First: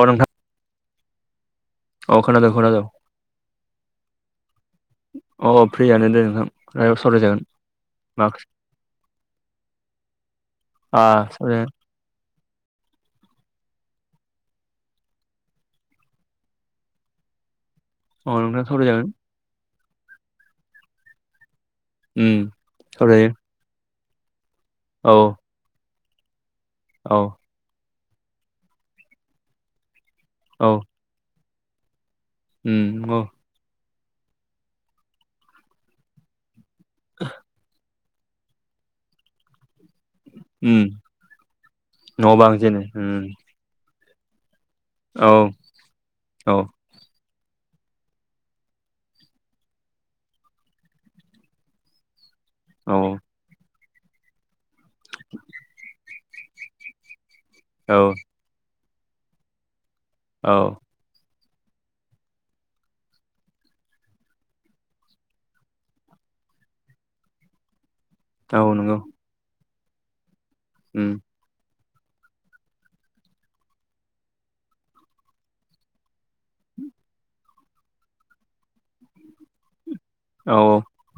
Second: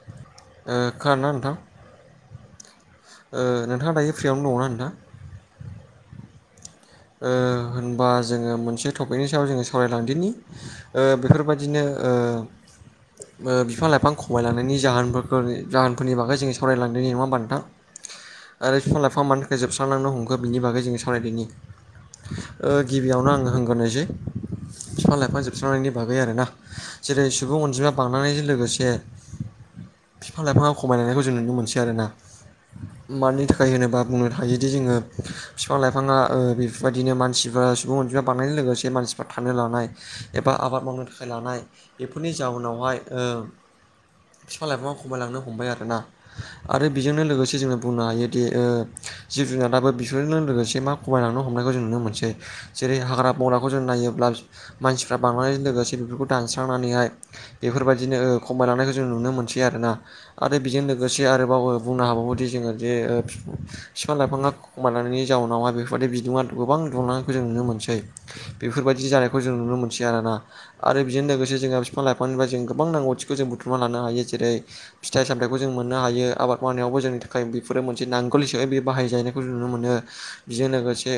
अ नोंथां ओ खोनादोंना नोंथां? अ खोनादों खोनादों ओ नोंथाङा दायो फ्रियावनो दङना नोंथां? अ फ्रियानो दोङो नोंथां। ओ सावरायजागोन होनबा मा जोङो मोनसे टपिकनि सायाव जोङो सावरायलांदोनि आ ओ सावराय बेफोरबायदिनो ओ बिफां लाइफां खमायलांनायनि जाहोनफोर जाहोनफोरनि बागै जों सावरायलांदोनि नङा होमबा नोंथां। अ नोंथां आरो बिफां सावरायजागोन लाइफां मानि थाखाय जोबस्रांनो हमखो बिनि बागै जों सावरायदोंनि। उम गिबियावनो सावरायजायो आङो हग्रोनायसै बिफां औ लाइफां जोबस्रांनायनि बागै आरो ना। औ जेरै सुबुं अनजिमाया बांनायजों लोगोसे बिफां औ लाइफाङा खमायनायखौ जों नुनो मोनसै आरो ना। उम औ मानि थाखाय होनोबा बुंनो थायोदि जोङो बिफां लाइफाङा बेफोरबायदिनो मानसिफ्रा सुबुं अनजिमा बांनाय लोगोसे मानसिफ्रा थानो लानाय एबा आबाद उम मावनो थाखाय लानाय बेफोरनि न' बां जेनो जाउनावहाय ओ उम बिफां लाइफाङा औ खमायलांनो हमबाय आरोना औ आरो बेजोंनो लोगोसे जोङो बुंनो हायोदि जिब जुनाराबो बेफोरजों लोगोसे मा खमायलांनो नो मोनसै जेरै औ हाग्रा मावनायखौ जों नायोब्ला मानसिफ्रा बांनायजों लोगोसे बेफोरखौ दानस्रांनानैहाय औ बेफोरबायदिनो खमायलांनायखौ जों नुनो मोनसै औ आरो बेजों लोगोसे आरोबाव बुंनो हाबावोदि जोङो जे बिफां लाइफाङा खमायलांनायनि जाउनावहाय बेफोरबायदि बिदुं आ गोबां दुंलांनायखौ जों नुनो मोनसै औ नंगौ बेफोरबायदि जानायखौ जों नुनो मोनसै आरोना। आरो उम बेजों लोगोसे जोंहा बिफां लाइफांनिफ्राय जों गोबां नांगौथिखौ जों बुथुमना लानो हायो जेरै फिथाइ सामथायाइखौ जों मोननो हायो आबाद मावनायावबो जोंनि थाखाय बेफोरो मोनसे नांगोल हिसाबै बे बाहायजायनायखौ जों नुनो मोनो। औ बेजों औ लोगोसे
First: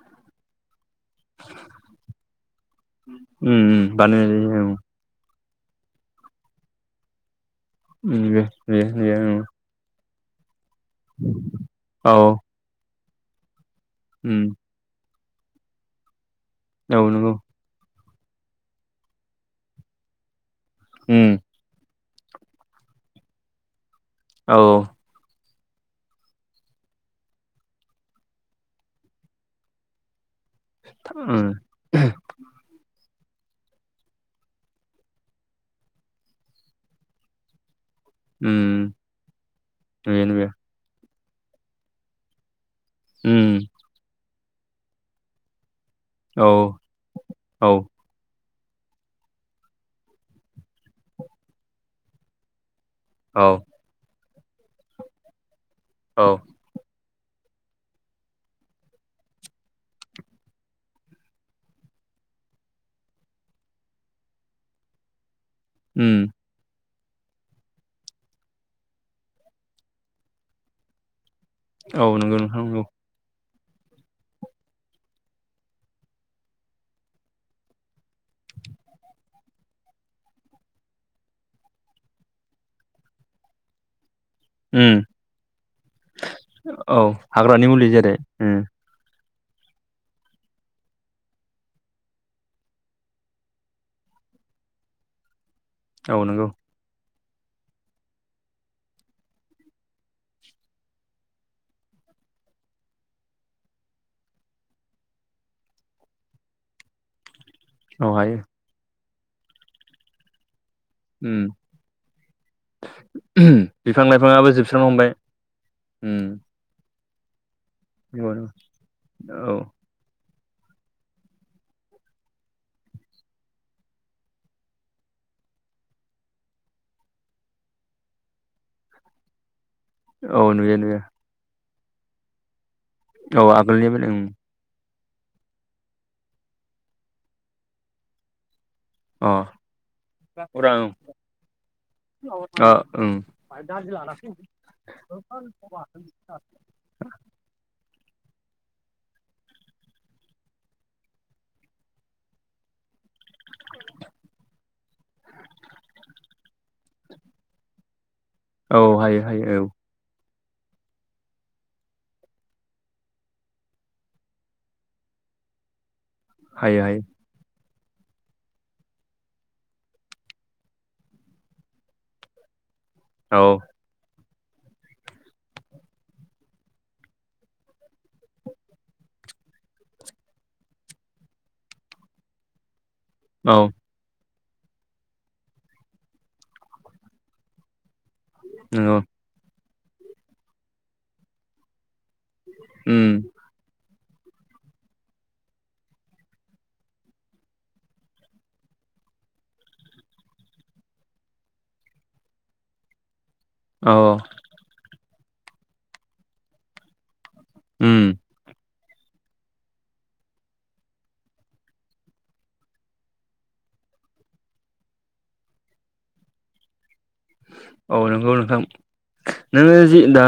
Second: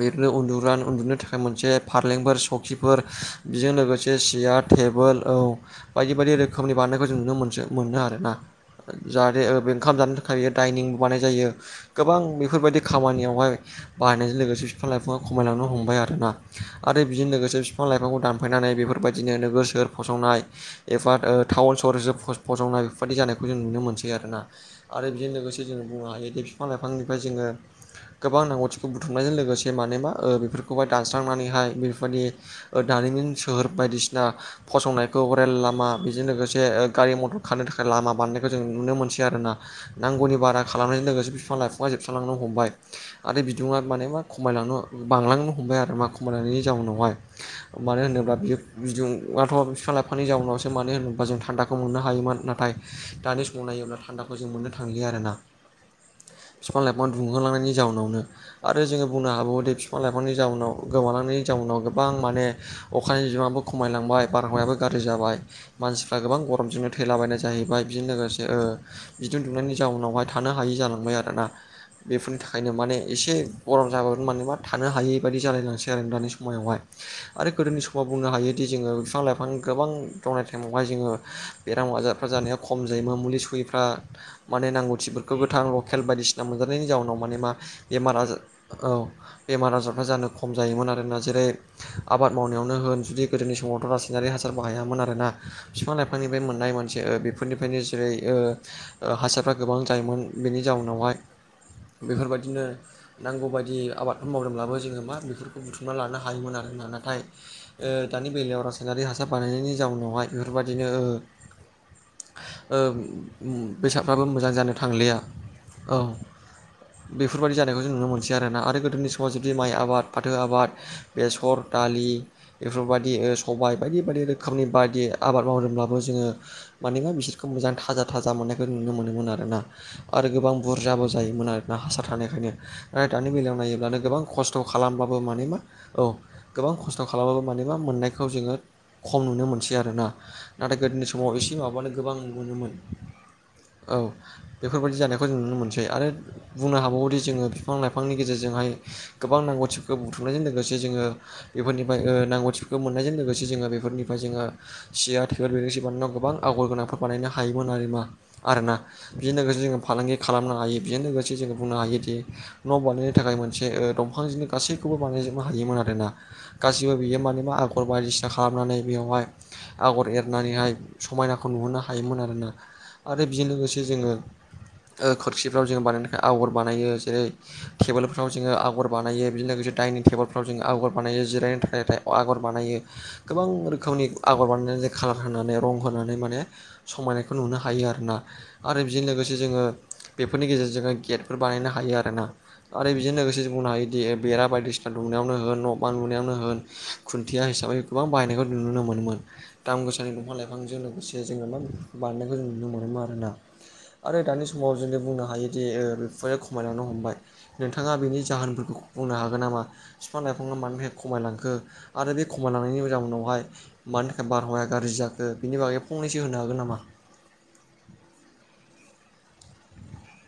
बिनो उन्दुनो थाखाय मोनसे फारलेंफोर सकिफोर उम बेजों उम लोगोसे बानायनाय सियार जायो औ टेबोल औ बायदि बायदि रोखोमनि बानायनायखौ जों नुनो मोनो मोनो आरो उम ना बे बे बे जाहाथे औ बे ओंखाम जानो थाखाय दायो दाइनिंबो बानाय जायो औ गोबां बेफोरबायदि खामानियावहाय बाहायनायजों उम लोगोसे बिफां लाइफाङा खमायलांनो हमबाय आरोना औ आरो बेजों नंगौ लोगोसे बिफां लाइफांखौ दानफायनानै बेफोरबायदिनो नोगोर सोहोर फसंनाय एफार उम टाउन सहरजों फसंनाय बेफोरबायदि जानायखौ जों नुनो मोनसै आरोना औ आरो बेजों लोगोसे जोङो बुंनो हायो दे बिफां लाइफांनिफ्राय जोङो गोबां नांगौथिखौ बुथुमनायजों लोगोसे माने मा ओ बेफोरखौहाय उम दानस्रांनानैहाय बेफोरबायदि ओ दारिमिन सोहोर बायदिसिना फसंनायखौ रेल लामा बेजों लोगोसे ओ गारि मटर खारनो थाखाय लामा बानायनायखौ उम जों नुनो मोनसै आरोना बेनो नांगौनि बे बारा खालामनायजों लोगोसे बिफां लाइफाङा जोबस्रांलांनो हमबाय आरो उम बिदुङा माने मा खमायलांनो बांलांनो हमबाय आरो मा औ मोनानि जाउनावहाय औ मानो होनोब्ला बियो बिदुंआथ बिफां लाइफांनि जाउनावसो मानो होनबा जों थान्दाखौ मोननो हायोमोन नाथाय दानि औ समाव नायोब्ला थान्दाखौ जों मोननो थांलिया आरोना औ बिफां लाइफां दुंहोलांनायनि जाउनावनो आरो जोङो बुंनो हाबावोदि बिफां लाइफांनि जाउनाव गोमालांनायनि जाउनाव गोबां माने अखानि बिबाङाबो खमायलांबाय बारहावायाबो गाज्रि जाबाय मानसिफ्रा उम गोबां गरमजों थैलाबायनाय जाहैबाय बिजों लोगोसे ओ बिदुं दुंनायनि जाउनावहाय थानो हायि जालांबाय आरोना औ बेफोरनि नंगौ नोंथां थाखायनो नंगौ माने एसे गरम जाबोगोन मानोबा थानो हायै बादि जालायलांसै आरो दानि समायावहाय आरो गोदोनि समाव बुंनो हायोदि जोङो लाइफां गोबां दंनाय टाइमावहाय जोङो बेराम आजारफ्रा जानाया खम जायोमोन मुलि सुलिफ्रा माने उम नांगौथिफोरखौ गोथां लकेल बायदिसिना मोनजानायनि औ जाउनाव माने मा हाग्रानि मुलि जेरै बेमार आजार उम औ बेमार आजारफ्रा जानो खम जायोमोन आरो ना जेरै आबाद मावनायावनो होन जुदि गोदोनि समावथ रासायनारि हासार बाहायामोन आरोना बिफां औ लाइफांनिफ्राय नंगौ मोननाय मोनसे ओ बेफो फोरनिफ्रायनो जेरै ओ ओ हासारफ्रा गोबां जायोमोन बेनि जाउनावहाय बेफोरबायदिनो नांगौबायदि आबादफोर मावदोंब्लाबो जोङो मा बेफोरखौ बुथुमना लानो हायोमोन आरोना नाथाय ओ औ दानि हायो बेलायाव रासायनारि हासार बानायनायनि जाउनावहाय बेफोरबायदिनो ओ उम ओ बिफां बेसादफ्राबो लाइफाङाबो मोजां जानो जोबस्रांनो हमबाय थांलिया औ उम बेफोरबायदि जानायखौ जों नुनो नंगौ मोनसै नंगौ आरोना आरो गोदोनि समाव जुदि औ माइ आबाद फाथो आबाद बेसर दालि बेफोरबायदि ओ सबाय बायदि बायदि रोखोमनि बायदि आबाद मावदोंब्लाबो जोङो माने मा बिसोरखौ मोजां थाजा-थाजा मोननायखौ नुनो मोनोमोन आरोना आरो औ गोबां नुयो नुयो बुरजाबो जायोमोन आरोना हासार थानायखायनो नाथाय दानि औ बेलायाव आगोलनि नायोब्लानो बेले उम गोबां खस्थ थ खालामबाबो माने मा औ गोबां खस्थ खालामबाबो माने मा मोननायखौ जोङो खम अ नुनो मोनसै आरो ना उरां नाथाय गोदोनि समाव एसे माबानो गोबां अ नुनोमोनोमोन उम औ बेफोरबायदि जानायखौ जों नुनो मोनसै आरो बुंनो हाबावोदि जोङो बिफां लाइफांनि गेजेरजोंहाय गोबां नांगौथिफोरखौ बुथुमनायजों लोगोसे जोङो बेफोरनिफ्राय ओ नांगौथिफोरखौ मोननायजों लोगोसे जोङो बेफोरनिफ्राय जोङो [unintelligible] बानायनायाव गोबां आगर [unintelligible] आरोना औ हायो बेजों हायो लोगोसे औ जोङो फालांगि खालामनो हायो बेजों लोगो से जोङो बुंनो हायोदि न बानायनो थाखाय मोनसे दंफांजोंनो गासैखौबो बानायजोबनो हायोमोन आरोना हायो गासिबो हायो बियो माने मा आगर बायदिसिना खालामनानै बेवहाय आगर एरनानैहाय समायनाखौ नुहरनो हायोमोन आरोना आरो औ बिजों लोगोसे जोङो ओ खोरखिफ्राव जोङो बानायनो थाखाय आगर बानायो जेरै टेबोलफ्राव जोङो आगर बानायो बेजों लोगोसे दाइनिं टेबोलफ्राव जोङो आगर बानायो जिरायनो थाखायथाय आगर बानायो गोबां औ रोखोमनि आगर बानायनानै जे खाालार होनानै रं होनानै माने समायनायखौ नुनो हायो आरोना आरो नंगौ बेजों लोगोसे जोङो बेफोरनि गेजेरजों गेटफोर बानायनो हायो आरो ना आरो बेजों उम लोगोसे बुंनो हायोदि बेरा बायदिसिना दुमनायावनो होन न' बां लुनायावनो होन खुन्थिया हिसाबै गोबां बायहायनायखौ नुनो मोनोमोन। दाम गोसानि दंफां लाइफांजों लोगोसे जोङो मा बानायनायखौ जों नुनो मोनोमोन आरोना? औ औ आरो दानि समाव जों बुंनो हायोदि ओ बिफांआ खमायलांनो हमबाय। नोंथाङा उम बेनि जाहोनफोरखौ बुंनो हागोन नामा फिफां लाइफांया मानि थाखाय खमायलांखो आरो बे खमायलांनायनि जाउनावहाय मानि थाखाय बारहावाया गाज्रि जाखो बिनि बागै फंनैसो होनो हागोन नामा? औ नंगौ नोंथां। नोङो जि दा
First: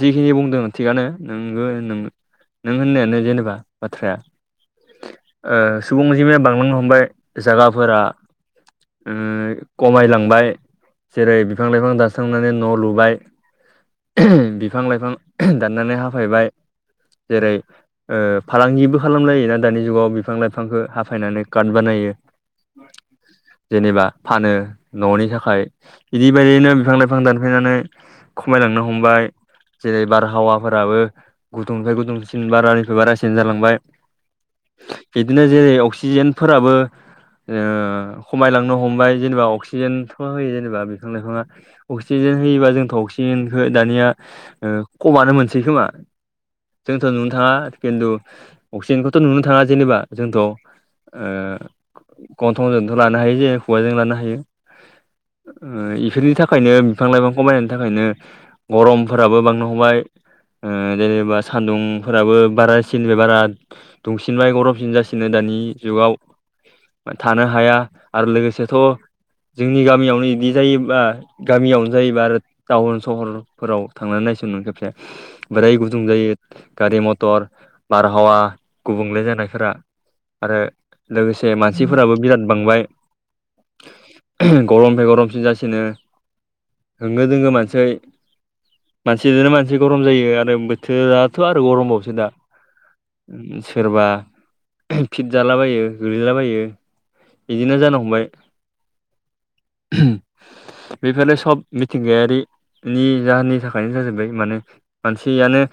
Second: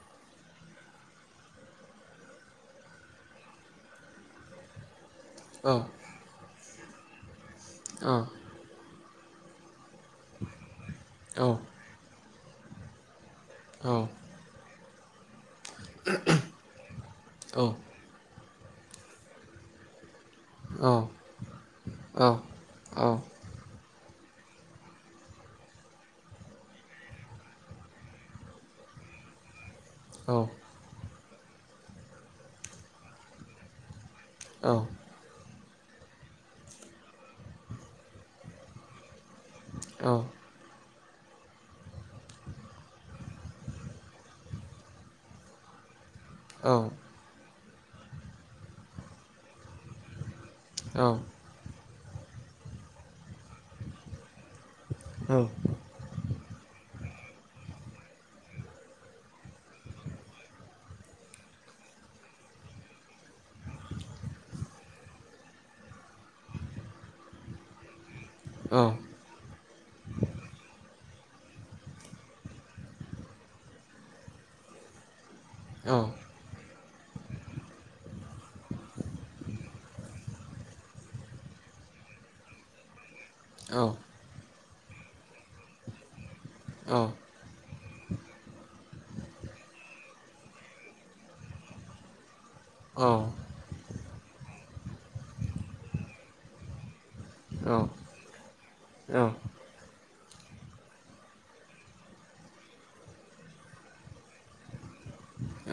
जिखिनि बुंदों थिगानो नोंगो नों नों होननायानो जेनेबा बाथ्राया [unintelligible] ओ सुबुं अनजिमाया बांलांनो हमबाय जागाफोरा औ ओ खमायलां बाय जेरै औ बिफां लाइफां दास्रांनानै न' लुबाय। औ। बिफां लाइफां दाननानै हाफायबाय जेरै औ ओ फालांगिबो खालामलायो ना दानि जुगाव बिफां लाइफांखौ हाफायनानै काट बानायो। औ औ जेनेबा फानो न'नि थाखाय। इदि बायदियैनो बिफां लाइफां दानफैनानै खमायलांनो हमबाय जेरै औ बारहावा फोराबो गुदुंनिफ्राय गुदुंसिन बारानिफ्राय बारासिन जालांबाय। औ। बदिनो जेरै अक्सिजेनफोराबो ओ खमायलांनो हमबाय जेनेबा अक्सि औ जेनथ' औ औ होयो जेनेबा बिफां लाइफाङा अक्सिजेन होयोबा जोंथ' अक्सिजेनखौ दानिया ओ खमानो मोनसै खोमा जोंथ' नुनो थाङा खिन्थु अक्सिजेनखौथ' नुनो थाङा जोंथ' ओ गन्थंजोंथ' लानो हायो जोङो खुगाजों लानो हायो। औ। ओ इफोरनि थाखायनो बिफां लाइफां खमायनायनि थाखायनो गरमफोराबो बांनो हमबाय ओ जेनेबा सान्दुंफोराबो बारा सिननिफ्राय बारा दुंफिनबाय गरमसिन जासिन नो दानि जुगाव थानो हाया आरो लोगोसेथ' जोंनि गामियावनो इदि जायोबा गामियावनो जायोबा आरो टाउन सहरफोराव थांनानै नायसुन नों खेबसे। बोराय गुदुं जायो गारि मथर बारहावा गुबुंले जानायफोरा। आरो लोगोसे मानसिफोराबो बिराद बांबाय। औ। गरमनिफ्राय गरमसिन जासिनो होंगो दोंगो मानसि। मानसि जोंनो मानसि गरम जायो आरो बोथोराथ' आरो गरमबावोसो दा। औ। सोरबा फिट जालाबायो गोलैलाबायो। बिदिनो जानो हमबाय। बेफोरनो सब मिथिंगायारिनि जाहोननि थाखायनो जाजोबबाय माने मानसियानो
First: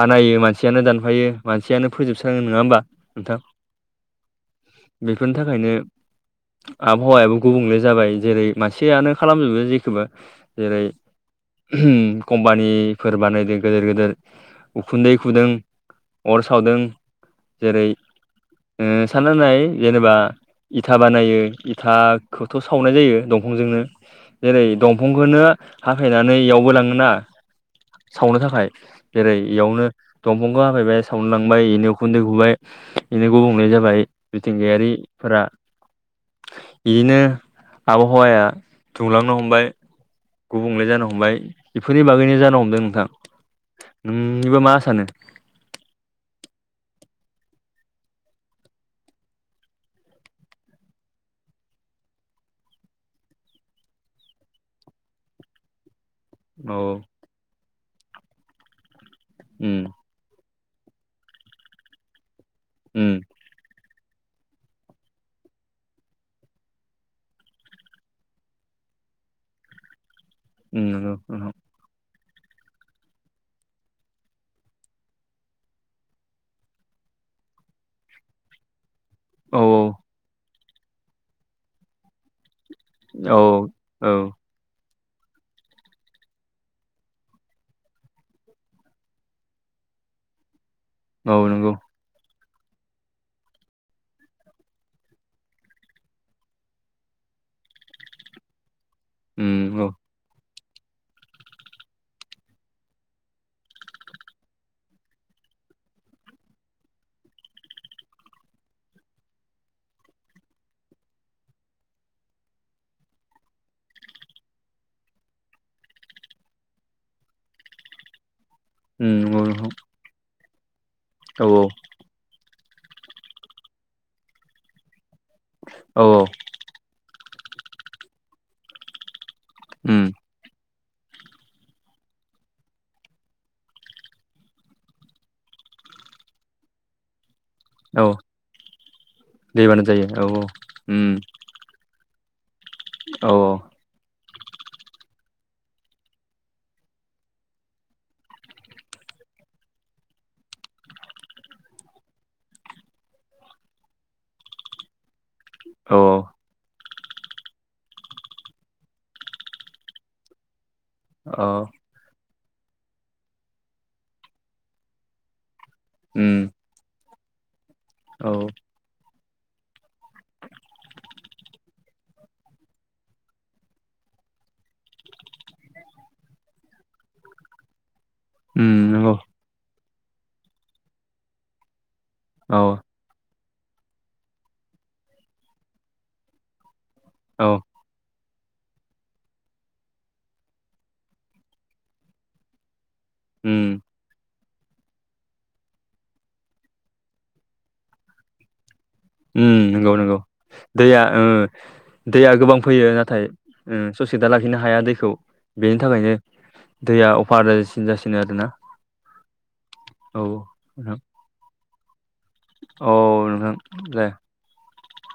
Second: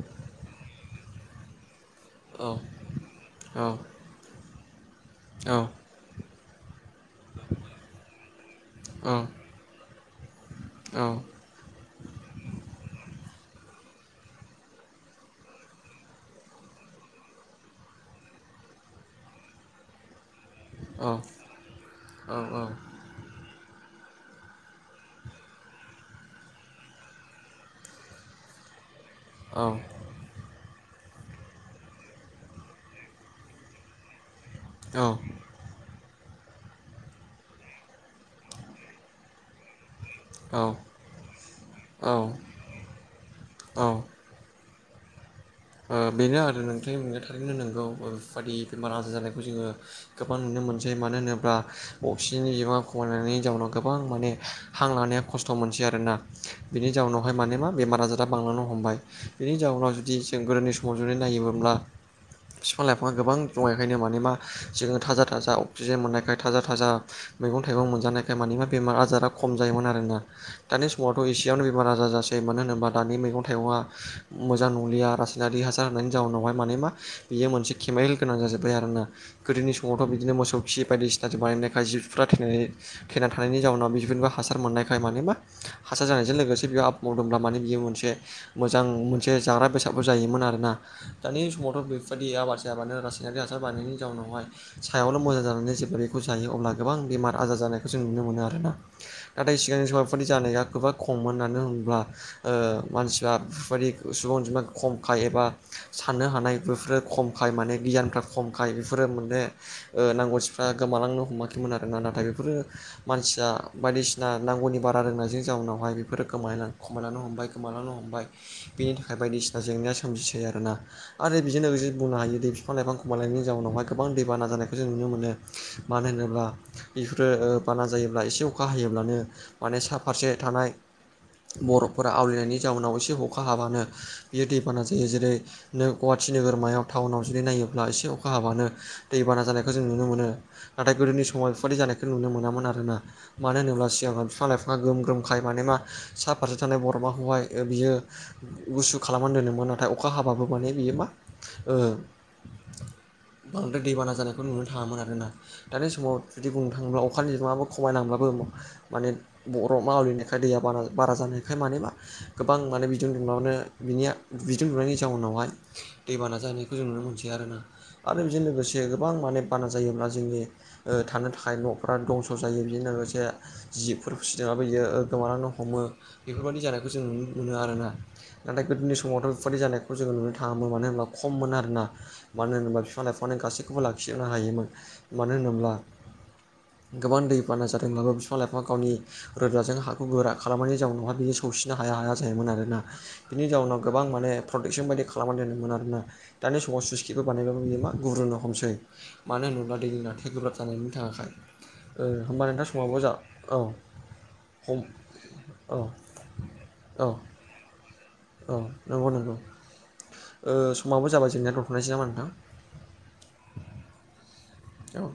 बानायो मानसियानो दानफायो मानसियानो फोजोबस्राङो नङा होमबा नोंथां? बेफोरनि थाखायनो आबहावायाबो गुबुंले जाबाय जेरै मानसि जेयानो खालामजुबबाय जेखोबो जेरै कम्पानिफोर बानायदो गोदोर गोदोर उखुन्दै खुदों अर सावदों जेरै ओ सानना नाय जेनेबा इथा औ बानायो औ इथाखौथ' सावनाय जायो फंजोंनो जेरै दंफंखौनो हाफायनानै इयावबो लाङोना सावनो थाखाय जेरै इयावनो दंफंखो हाफायबाय सावनो लांबाय इनो उखुन्दै गुबाय इनो गुबुंले जाबाय मिथिंगायारि औ फोरा इदिनो हवाया दुंलांनो हमबाय गुबुंले जानो हमबाय बेफोरनि औ बागैनो जानो हमदों नोंथां नोंनिबा मा सानो? ओ बेनो आरो नोंथां थारैनो नोंगौ ओरैबादि बेमार आजार जानायखौ जोङो गोबां नुनो मोनसै मानो होनोबा अक्सिजेननि बिबाङा खमायनायनि जाउनाव गोबां माने हां लानाया खस्थ' मोनसै आरोना औ बिनि जाउनावहाय माने मा बेमार आजारा बांलांनो हमबाय बिनि उम जाउनाव जुदि जों गोदोनि समाव जुदि नायोमोनब्ला बिफां उम लाइफाङा गोबां जमाय नायनो माने मा जोङो थाजा थाजा अक्सिजेन मोननायखाय थाजा थाजा मैगं थाइगं मोनजानायखाय मानि मा बेमार आजारा खम जायोमोन आरोना उम दानि नंगौ समावथ' नोंथां एसेयावनो बेमार आजार जासै मानो होनोबा दानि मैगं थाइगङा मोजां नंलिया रासायनारि हासार होनायनि जाउनावहाय माने मा बियो मोनसे केमेल गोनां जाजोब्बाय आरोना औ गोदोनि समावथ' बिदिनो मोसौ खि बायदिसिनाजों बानायनायखाय जिबफ्रा थैनानै थैना औ थानायनि जाउनाव बिफोर औ माखासे सार मोननायखाय माने मा हासार जानायजों लोगोसे बेयाव आबाद मावदोंब्ला माने बियो मोनसे मोजां मोनसे जाग्रा बेसादबो जायोमोन आरोना दानि औ नंगौ समावथ' बेफो बादि आबाद जायामानो रासायनारि हासार बानायनायनि जाउनावहाय सायावल' मोजां जानानै जेब्ला बेखौ जायो अब्ला गोबां बेमार आजार जानायखौ जों नुनो मोनो आरोना नाथाय उम औ सिगांनि [unintelligible] फोरबायदि जानाया गोबा खममोन मानो होनोब्ला ओ मानसिया बेफोरबायदि सुबुं अनजिमा खमखाय एबा साननो हानाय बेफोरो खमखाय माने गियानफ्रा खमखाय बेफोरो मोने ओ नांगौसिफ्रा गोमालांनो हमाखैमोन आरोना नाथाय बेफोरो मानसिया बायदिसिना नांगौनि बारा रोंनायजों जाउनावहाय बेफोरो गोमालायलां खमायलांनो हमबाय गोमालांनो हमबाय बिनि उम थाखाय नंगौ बायदिसिना नोंथां जेंनाया सोमजिसै आरोना आरो औ औ बिजोंनो बिजों बुंनो हायो दि बिफां लाइफां खमायलांनायनि जाउनावहाय गोबां दैबाना जानायखौ जों नुनो मोनो औ मानो होनोब्ला बेफोरो ओ बाना जायोब्ला एसे अखा हायोब्लानो माने सा उम फारसे थानाय बर'फोरा आवलिनायनि जाउनाव एसे अखा हाबानो बियो दैबाना जायो जेरै नो गुवाहाटि नोगोरमायाव थाउनाव जुदि नायो ब्ला औ एसे अखा हाबानो दैबाना जानायखौ जों नुनो जायो मोनो औ नाथाय उम गोदोनि समाव बेफोरबादि जानाय खौ नुनो मोनामोन आरोना औ मानो होनोब्ला सिगां बिफां लाइफां मा ग्रोम ग्रोमखाय माने मा साफारसे थानाय बर'माखौहाय बियो गुसु खालामनानै दोदोंमोन नाथाय अखा हाबाबो माने बियो मा ओ बांद्राय दैबाना जानायखौ नुनो थाङामोन आरोना दानि औ समाव जुदि बुंनो थाङोब्ला अखानि बिबाङाबो खमायलांब्लाबो माने बर' मावलिनाय दा दैआ बारा बारा अ जानायखाय माने मा गोबां माने बिदुं दुंब्लावनो बिनिया बिदुं दुंनायनि जाउनावहाय उम दैबाना जानायखौ जों नुनो मोनसै आरोना आरो बेजों औ लोगोसे जे गोबां माने बाना जायोब्ला जोंनि ओ थानो थाखाय न'फ्रा दंस' जायो बेजों लोगोसे जिफोर फिदोंबो बियो गोमानानानैनो हमो बेफोरबायाददि जानायखौ जों नुनो मोनो आरोना नाथाय उम गोदोनि नंगौ समावथ' बेफोरबादि जानायखौ जोङो नुनो थाङामोन मानो होनोबा खममोन आरोना मानो औ होनोबा बिफां-लांयफांनि गासैखौबो लाखिजुबनो हायोमोन मानो होनोब्ला गोबां औ दैबानाजों होमब्लाबो बिफां लाइफांआ गावनि रोदाजों हाखौ गोरा खालामनानै जउनावहा बियो सौसिनो हाया हाया जायोमोन आरोना बिनि जाउनाव उम गोबां माने प्रटेकसन बायदि खालामनानै दोनोम मोन आरोना दानि समाव सुइसखिबो बानायबाबो बियो मा गुब्रुननो हमसै मानो उम होनोब्ला दै नंगौ नंगौ लोंनायथाया गोब्राब जानायनि दैया ओ थाखाय ओ दैया होमबा गोबां नोंथां फैयो समाबो जा नाथाय औ ससकेदा लाखिनो हम हाया दैखौ औ बेनि थाखायनो औ दैया अफार जासिनो आरो औ नंगौ नंगौ नोंथां समाबो जाबा जेंना दोनथ'नोसै नामा नोंथां औ नोंथां दे औ